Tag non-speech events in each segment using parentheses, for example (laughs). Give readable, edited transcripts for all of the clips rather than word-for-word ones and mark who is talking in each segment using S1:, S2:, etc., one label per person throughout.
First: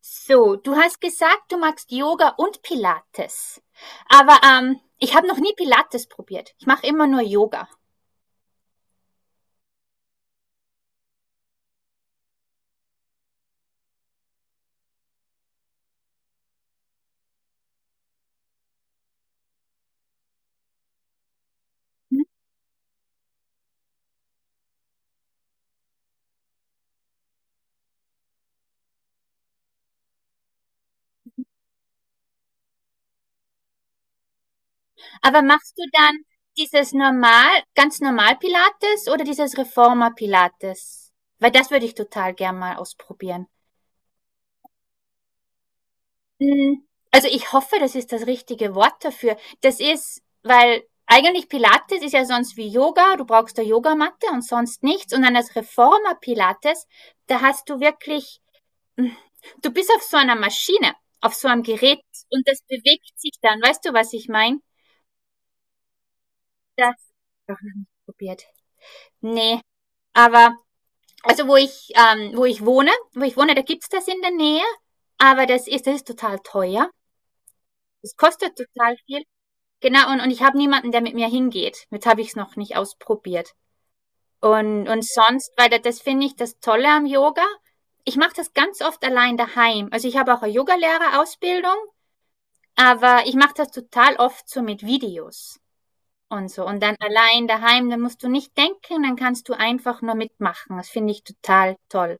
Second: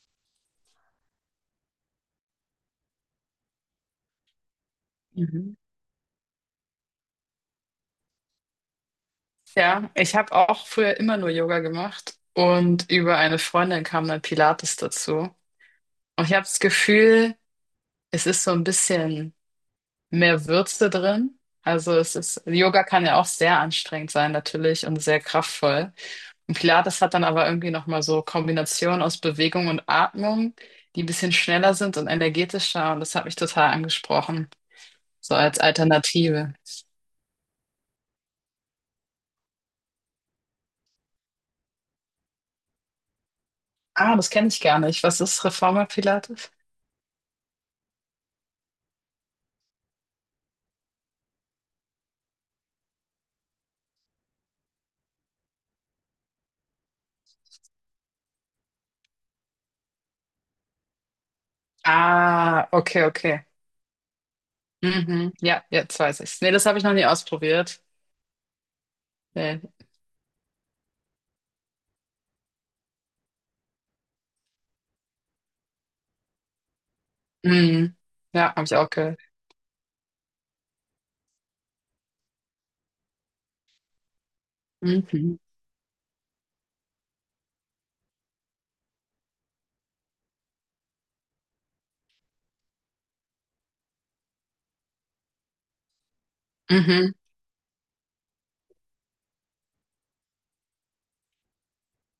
S1: So, du hast gesagt, du magst Yoga und Pilates. Aber ich habe noch nie
S2: Mhm.
S1: Pilates probiert. Ich mache immer nur Yoga.
S2: Ja, ich habe auch früher immer nur Yoga gemacht und über eine Freundin kam dann Pilates dazu. Und ich habe das Gefühl, es ist so ein bisschen mehr Würze drin. Also es
S1: Hm?
S2: ist, Yoga kann ja auch sehr anstrengend sein natürlich und sehr kraftvoll. Und Pilates hat dann aber irgendwie nochmal so Kombinationen aus Bewegung und Atmung, die ein bisschen schneller sind und energetischer und das hat mich total angesprochen, so
S1: Aber
S2: als
S1: machst du dann
S2: Alternative.
S1: dieses normal, ganz normal Pilates oder dieses Reformer Pilates? Weil das würde ich total gern mal ausprobieren.
S2: Ah, das kenne ich gar nicht. Was ist Reformer Pilates?
S1: Also ich hoffe, das ist das richtige Wort dafür. Das ist, weil eigentlich Pilates ist ja sonst wie Yoga, du brauchst eine Yogamatte und sonst nichts. Und dann das Reformer Pilates, da hast du wirklich. Du bist auf so einer Maschine, auf so einem Gerät, und das
S2: Ah, okay,
S1: bewegt sich
S2: okay.
S1: dann. Weißt du, was ich meine?
S2: Mhm. Ja, jetzt weiß ich's. Nee, das habe ich noch
S1: Das
S2: nie
S1: doch noch
S2: ausprobiert.
S1: nicht probiert. Nee,
S2: Nee.
S1: aber also wo ich wo ich wohne, da gibt's das in der Nähe, aber das ist total teuer.
S2: Mhm.
S1: Das
S2: Ja,
S1: kostet
S2: habe ich auch
S1: total
S2: gehört.
S1: viel. Genau, und ich habe niemanden, der mit mir hingeht. Jetzt habe ich es noch nicht ausprobiert. Und
S2: Mhm.
S1: sonst, weil das finde ich das Tolle am Yoga. Ich mache das ganz oft allein daheim. Also ich habe auch eine Yogalehrerausbildung. Aber ich mache das total oft so mit Videos und so. Und dann
S2: Mhm.
S1: allein daheim, dann musst du nicht denken, dann kannst du einfach nur mitmachen. Das finde ich total toll.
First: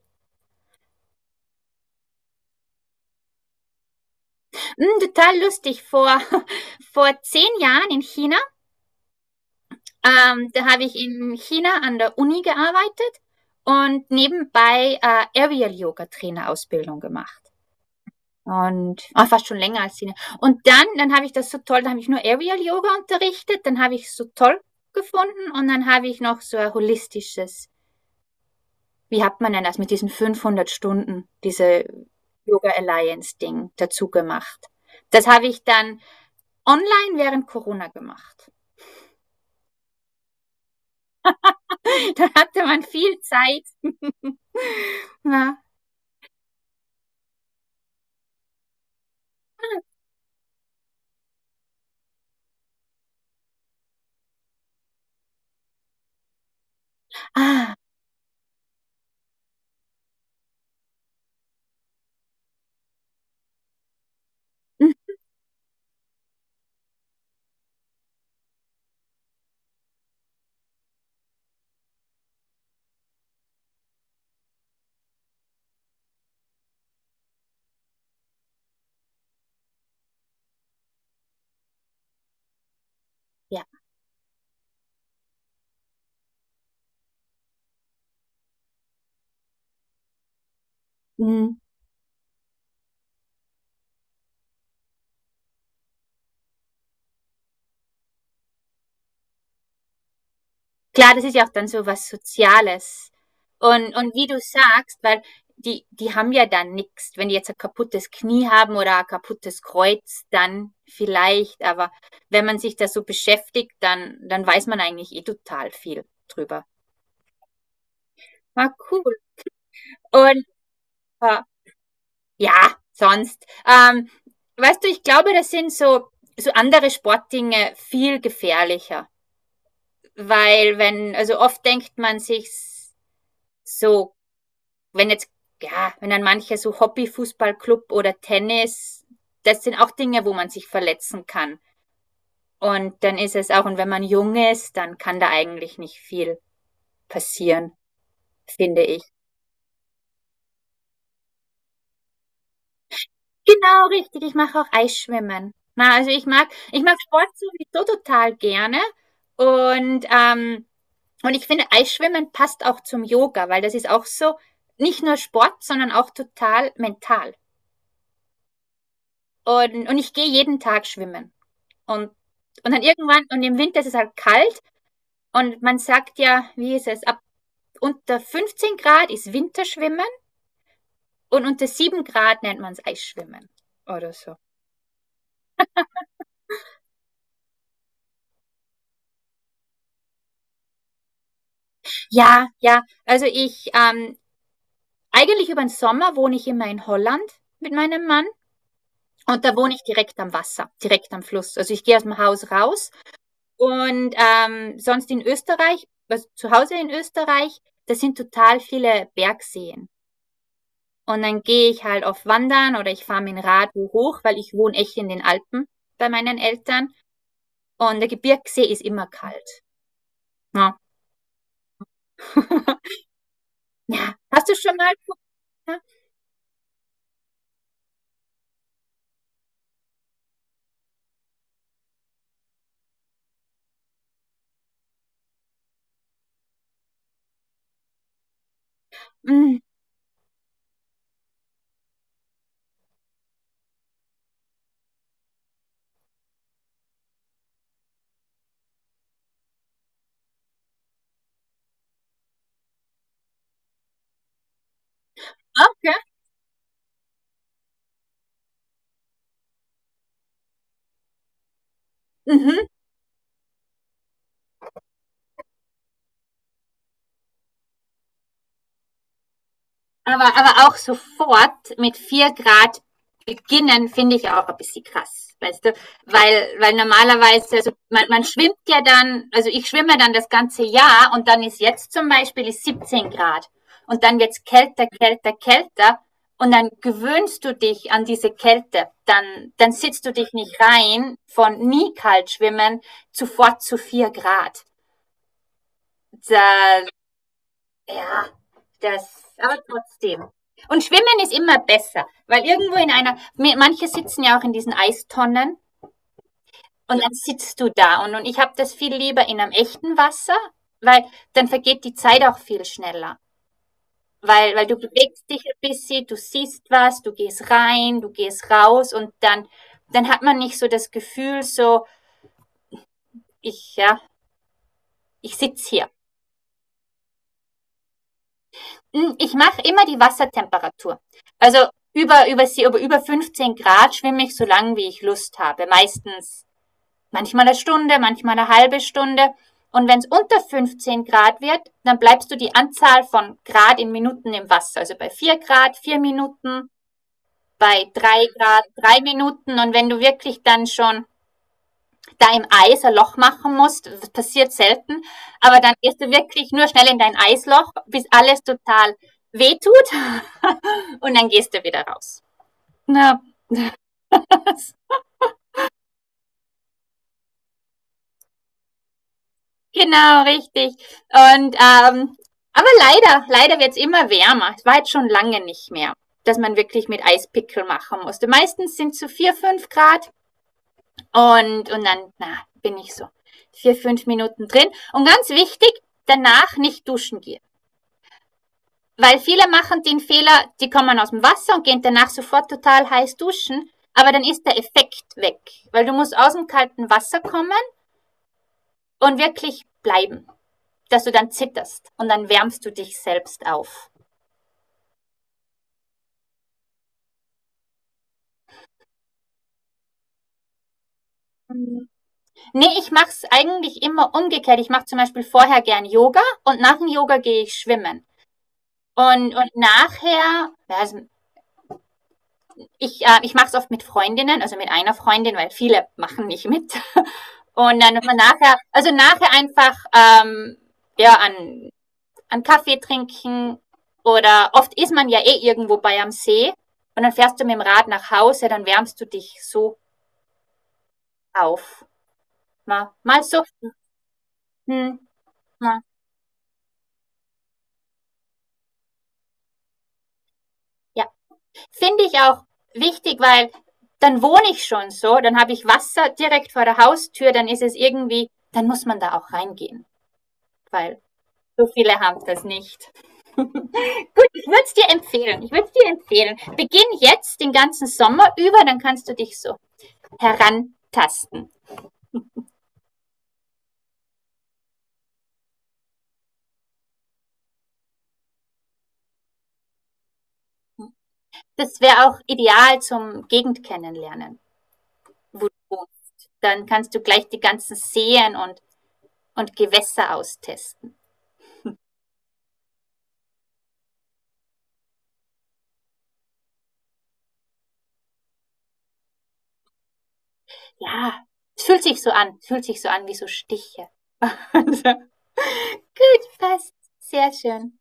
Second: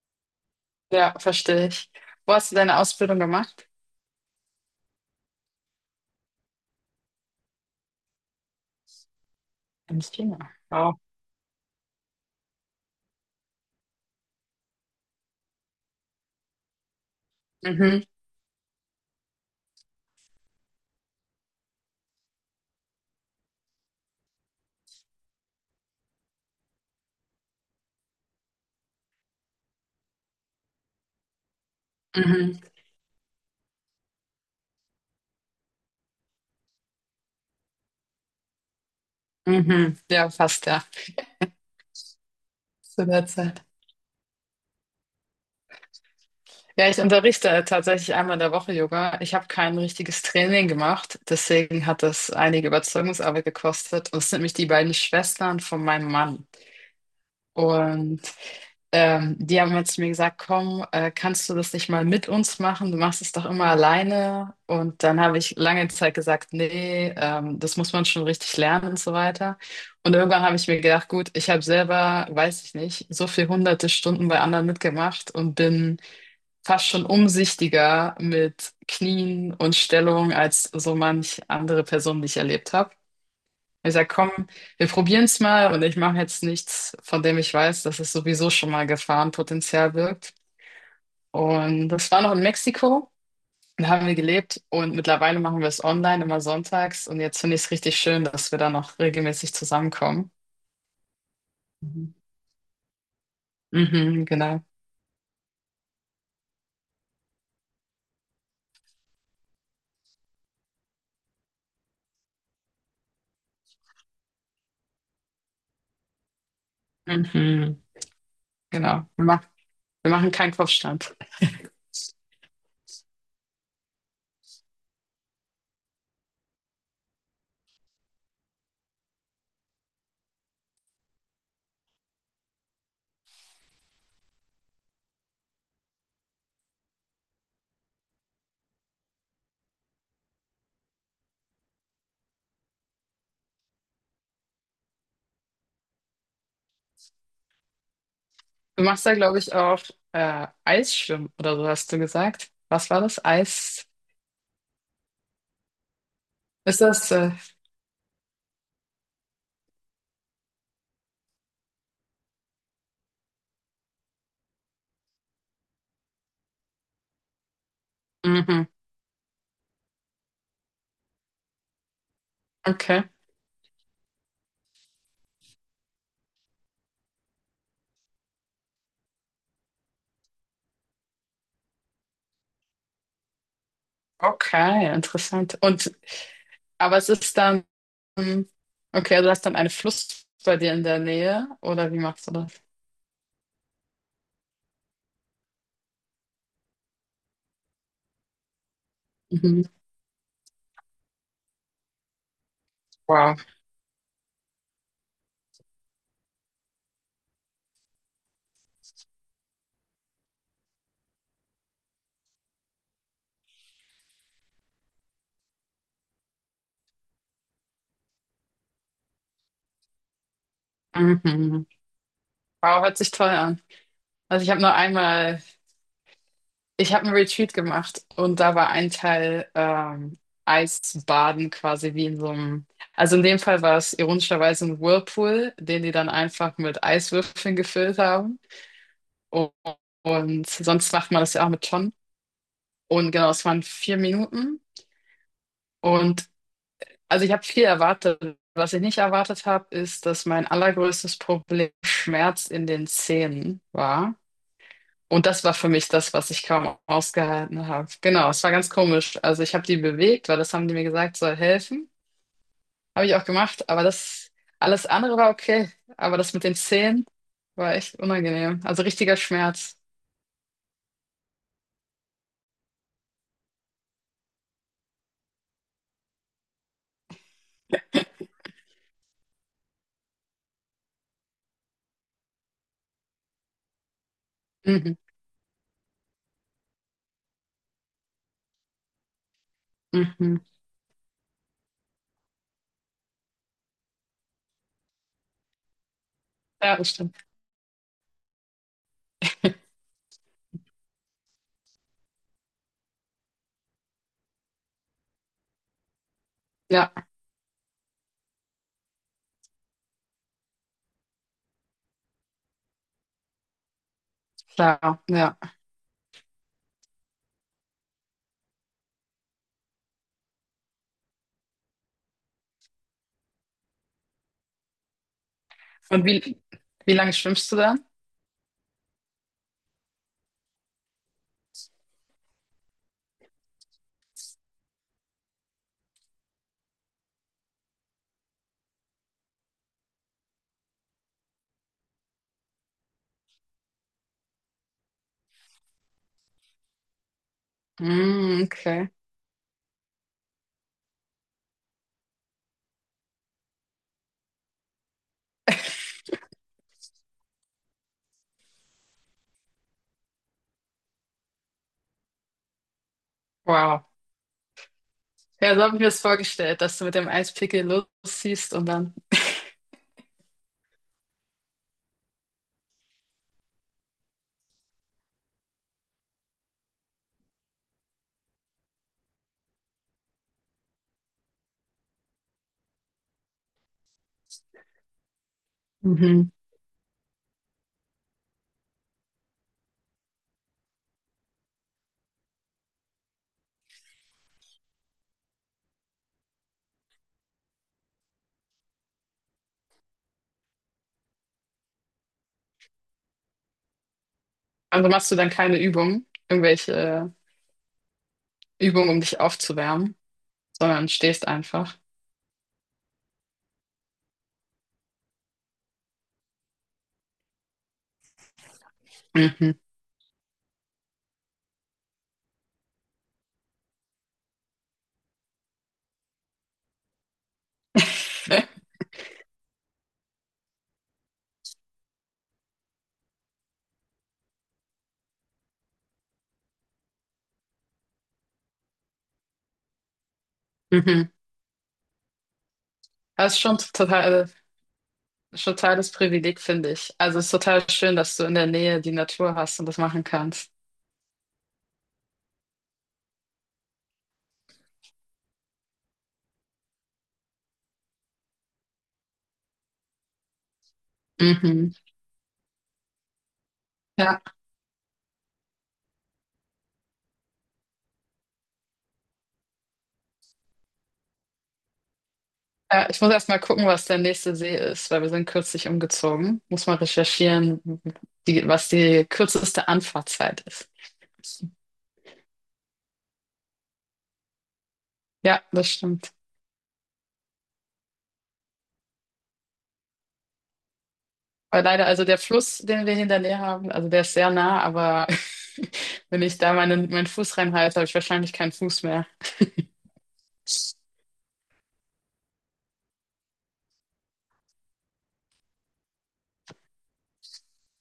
S2: Ja, verstehe ich. Wo hast du deine Ausbildung gemacht?
S1: Total lustig. (laughs) Vor 10 Jahren in China,
S2: In China.
S1: da habe ich
S2: Wow.
S1: in China an der Uni gearbeitet und nebenbei Aerial Yoga Trainer Ausbildung gemacht.
S2: Mhm.
S1: Und fast schon länger als Sina. Und dann habe ich das so toll, dann habe ich nur Aerial Yoga unterrichtet, dann habe ich es so toll gefunden, und dann habe ich noch so ein holistisches, wie hat man denn das mit diesen 500 Stunden, diese
S2: Mhm.
S1: Yoga Alliance Ding dazu gemacht. Das habe ich dann online während Corona gemacht.
S2: Mhm. Ja, fast, ja.
S1: (laughs) Da hatte man
S2: Zu
S1: viel
S2: der Zeit.
S1: Zeit. Ja.
S2: Ja, ich unterrichte tatsächlich einmal in der Woche Yoga. Ich habe kein richtiges Training gemacht, deswegen hat das einige Überzeugungsarbeit gekostet. Und es sind nämlich die beiden Schwestern von meinem Mann.
S1: Ah,
S2: Und die haben jetzt mir gesagt, komm, kannst du das nicht mal mit uns machen? Du machst es doch immer alleine. Und dann habe ich lange Zeit gesagt, nee, das muss man schon richtig lernen und so weiter. Und irgendwann habe ich mir gedacht, gut, ich habe selber, weiß ich nicht, so viel hunderte Stunden bei anderen mitgemacht und bin fast schon umsichtiger mit Knien und Stellung als so manch andere Person, die ich erlebt habe.
S1: ja.
S2: Ich sage, komm, wir probieren es mal und ich mache jetzt nichts, von dem ich weiß, dass es sowieso schon mal Gefahrenpotenzial birgt.
S1: Mhm.
S2: Und das war noch in Mexiko, da haben wir gelebt und mittlerweile machen wir es online immer sonntags und jetzt finde ich es richtig schön, dass wir da noch regelmäßig zusammenkommen.
S1: Klar, das ist ja auch dann so was
S2: Mhm.
S1: Soziales. Und
S2: Mhm,
S1: wie du
S2: genau.
S1: sagst, weil die haben ja dann nichts. Wenn die jetzt ein kaputtes Knie haben oder ein kaputtes Kreuz, dann vielleicht, aber wenn man sich da so beschäftigt, dann weiß man eigentlich eh total viel drüber.
S2: Mhm,
S1: Ah, cool.
S2: genau. Wir machen
S1: Und
S2: keinen Kopfstand.
S1: äh ja, sonst, weißt du, ich glaube, das sind so andere Sportdinge viel gefährlicher, weil wenn, also oft denkt man sich so, wenn jetzt, ja, wenn dann manche so Hobby-Fußballclub oder Tennis, das sind auch Dinge, wo man sich verletzen kann. Und dann ist es auch, und wenn man jung ist, dann kann da eigentlich nicht viel passieren, finde
S2: Du
S1: ich.
S2: machst da, glaube ich, auch Eisschwimmen oder so, hast du gesagt. Was war das?
S1: Genau,
S2: Eis?
S1: richtig. Ich mache auch Eisschwimmen. Na, also ich mag,
S2: Ist
S1: ich mag
S2: das?
S1: Sport sowieso total gerne. Und, ähm, und ich finde, Eisschwimmen passt auch zum Yoga, weil das ist auch so, nicht nur Sport, sondern auch total mental.
S2: Mhm,
S1: Und ich gehe jeden Tag schwimmen. Und, und dann
S2: okay.
S1: irgendwann, und im Winter ist es halt kalt, und man sagt ja, wie ist es, ab unter 15 Grad ist Winterschwimmen und unter 7 Grad nennt man es Eisschwimmen oder so.
S2: Okay, interessant. Und aber es ist dann, okay, also du hast dann einen Fluss bei dir in der Nähe, oder wie machst du
S1: Ja,
S2: das?
S1: ja, also ich, eigentlich über den Sommer wohne ich immer in Holland mit meinem Mann, und da
S2: Mhm.
S1: wohne ich direkt am Wasser, direkt am Fluss. Also ich gehe aus dem Haus raus
S2: Wow.
S1: und sonst in Österreich, also zu Hause in Österreich, das sind total viele Bergseen. Und dann gehe ich halt auf Wandern oder ich fahre mit dem Rad hoch, weil ich wohne echt in den Alpen bei meinen Eltern. Und der Gebirgsee ist immer kalt. Ja.
S2: Mhm. Wow,
S1: (laughs)
S2: hört sich toll an.
S1: Ja.
S2: Also
S1: Hast
S2: ich
S1: du
S2: habe nur
S1: schon mal geguckt?
S2: einmal,
S1: Ja.
S2: ich habe einen Retreat gemacht und da war ein Teil Eisbaden quasi wie in so einem, also in dem Fall war es ironischerweise ein Whirlpool, den die dann einfach mit Eiswürfeln gefüllt haben. Und,
S1: Mhm.
S2: und sonst macht man das ja auch mit Tonnen. Und genau, es waren 4 Minuten und also ich habe viel erwartet. Was ich nicht erwartet habe, ist, dass mein allergrößtes Problem Schmerz in den Zähnen war. Und das war für mich
S1: Okay.
S2: das, was ich kaum ausgehalten habe. Genau, es war ganz komisch. Also ich habe die bewegt, weil das haben die mir gesagt, soll helfen.
S1: Mhm.
S2: Habe ich auch gemacht, aber das alles andere war okay. Aber das mit den Zähnen war echt unangenehm. Also richtiger Schmerz.
S1: Aber auch sofort mit 4 Grad beginnen, finde ich auch ein bisschen krass, weißt du? Weil normalerweise, also man schwimmt ja dann, also ich schwimme dann das ganze Jahr, und dann ist jetzt zum Beispiel ist 17 Grad, und dann wird's kälter,
S2: Mhm,
S1: kälter, kälter, und dann gewöhnst du dich an diese Kälte. Dann sitzt du dich
S2: mhm.
S1: nicht rein, von nie kalt schwimmen sofort zu 4 Grad.
S2: Ja,
S1: Da,
S2: das stimmt.
S1: ja, das, aber trotzdem. Und Schwimmen ist immer besser, weil irgendwo in einer, manche sitzen ja auch in diesen Eistonnen und
S2: Ja,
S1: dann sitzt du da. Und ich habe das viel lieber in einem echten Wasser, weil dann vergeht die Zeit auch viel schneller. Weil du
S2: klar,
S1: bewegst
S2: ja.
S1: dich ein bisschen, du siehst was, du gehst rein, du gehst raus, und dann hat man nicht so das Gefühl, so, ich, ja, ich sitz hier.
S2: Und wie lange schwimmst du dann?
S1: Ich mache immer die Wassertemperatur. Also über 15 Grad schwimme ich so lange, wie ich Lust habe. Meistens, manchmal eine Stunde, manchmal eine halbe Stunde. Und wenn es unter 15 Grad wird, dann bleibst du die Anzahl von Grad in Minuten im Wasser. Also bei 4 Grad, 4 Minuten, bei 3
S2: Mm,
S1: Grad,
S2: okay.
S1: 3 Minuten. Und wenn du wirklich dann schon da im Eis ein Loch machen musst. Das passiert selten. Aber dann gehst du wirklich nur schnell in dein Eisloch, bis alles total wehtut. (laughs) Und dann gehst du wieder raus. Ja,
S2: Wow. Ja, so habe ich mir das vorgestellt, dass du mit dem Eispickel losziehst und dann.
S1: genau, richtig. Und, aber leider, leider wird es immer wärmer. Es war jetzt schon lange nicht mehr, dass man wirklich mit Eispickel machen musste. Meistens sind es so 4, 5 Grad, und dann, na, bin ich so 4, 5 Minuten drin. Und ganz wichtig,
S2: Mhm.
S1: danach nicht duschen gehen. Weil viele machen den Fehler, die kommen aus dem Wasser und gehen danach sofort total heiß duschen, aber dann ist der Effekt weg, weil du musst aus dem kalten Wasser kommen und wirklich bleiben, dass du dann zitterst und dann wärmst du dich selbst auf.
S2: Also machst du dann keine Übung, irgendwelche Übungen, um dich aufzuwärmen, sondern stehst einfach.
S1: Mhm. Nee, ich mache es eigentlich immer umgekehrt. Ich mache zum Beispiel vorher gern Yoga und nach dem Yoga gehe ich schwimmen. Und,
S2: Mhm.
S1: und nachher, ja, also ich mache es oft mit Freundinnen, also mit einer Freundin, weil viele machen nicht mit. (laughs) Und dann wenn man nachher,
S2: (laughs)
S1: also nachher einfach ja, an Kaffee trinken, oder oft ist man ja eh irgendwo bei am See, und dann fährst du mit dem Rad nach Hause, dann wärmst du dich so
S2: Mhm.
S1: auf. Mal, mal
S2: Das ist
S1: so,
S2: schon total,
S1: hm, mal,
S2: totales Privileg, finde ich. Also es ist total schön, dass du in der Nähe die Natur hast und das machen kannst.
S1: ja. Finde ich auch wichtig, weil dann wohne ich schon so, dann habe ich Wasser direkt vor der Haustür, dann ist es irgendwie, dann muss man da auch reingehen, weil so
S2: Mhm.
S1: viele haben das nicht.
S2: Ja,
S1: Gut, ich würde es dir empfehlen. Ich würde es dir empfehlen. Beginn jetzt den ganzen Sommer über, dann kannst du dich so herantasten.
S2: ja, ich muss erst mal gucken, was der nächste See ist, weil wir sind kürzlich umgezogen. Muss mal recherchieren, die, was die kürzeste Anfahrtzeit ist.
S1: Das wäre auch ideal zum Gegend kennenlernen,
S2: Ja,
S1: wo du
S2: das stimmt.
S1: wohnst. Dann kannst du gleich die ganzen Seen und, Gewässer austesten.
S2: Weil leider, also der Fluss, den wir hinter mir haben, also der ist sehr nah, aber (laughs) wenn ich da meinen Fuß reinhalte, habe ich wahrscheinlich keinen Fuß mehr.
S1: Ja, es fühlt sich so an. Es fühlt sich so an wie so Stiche. (laughs) Gut, passt. Sehr schön.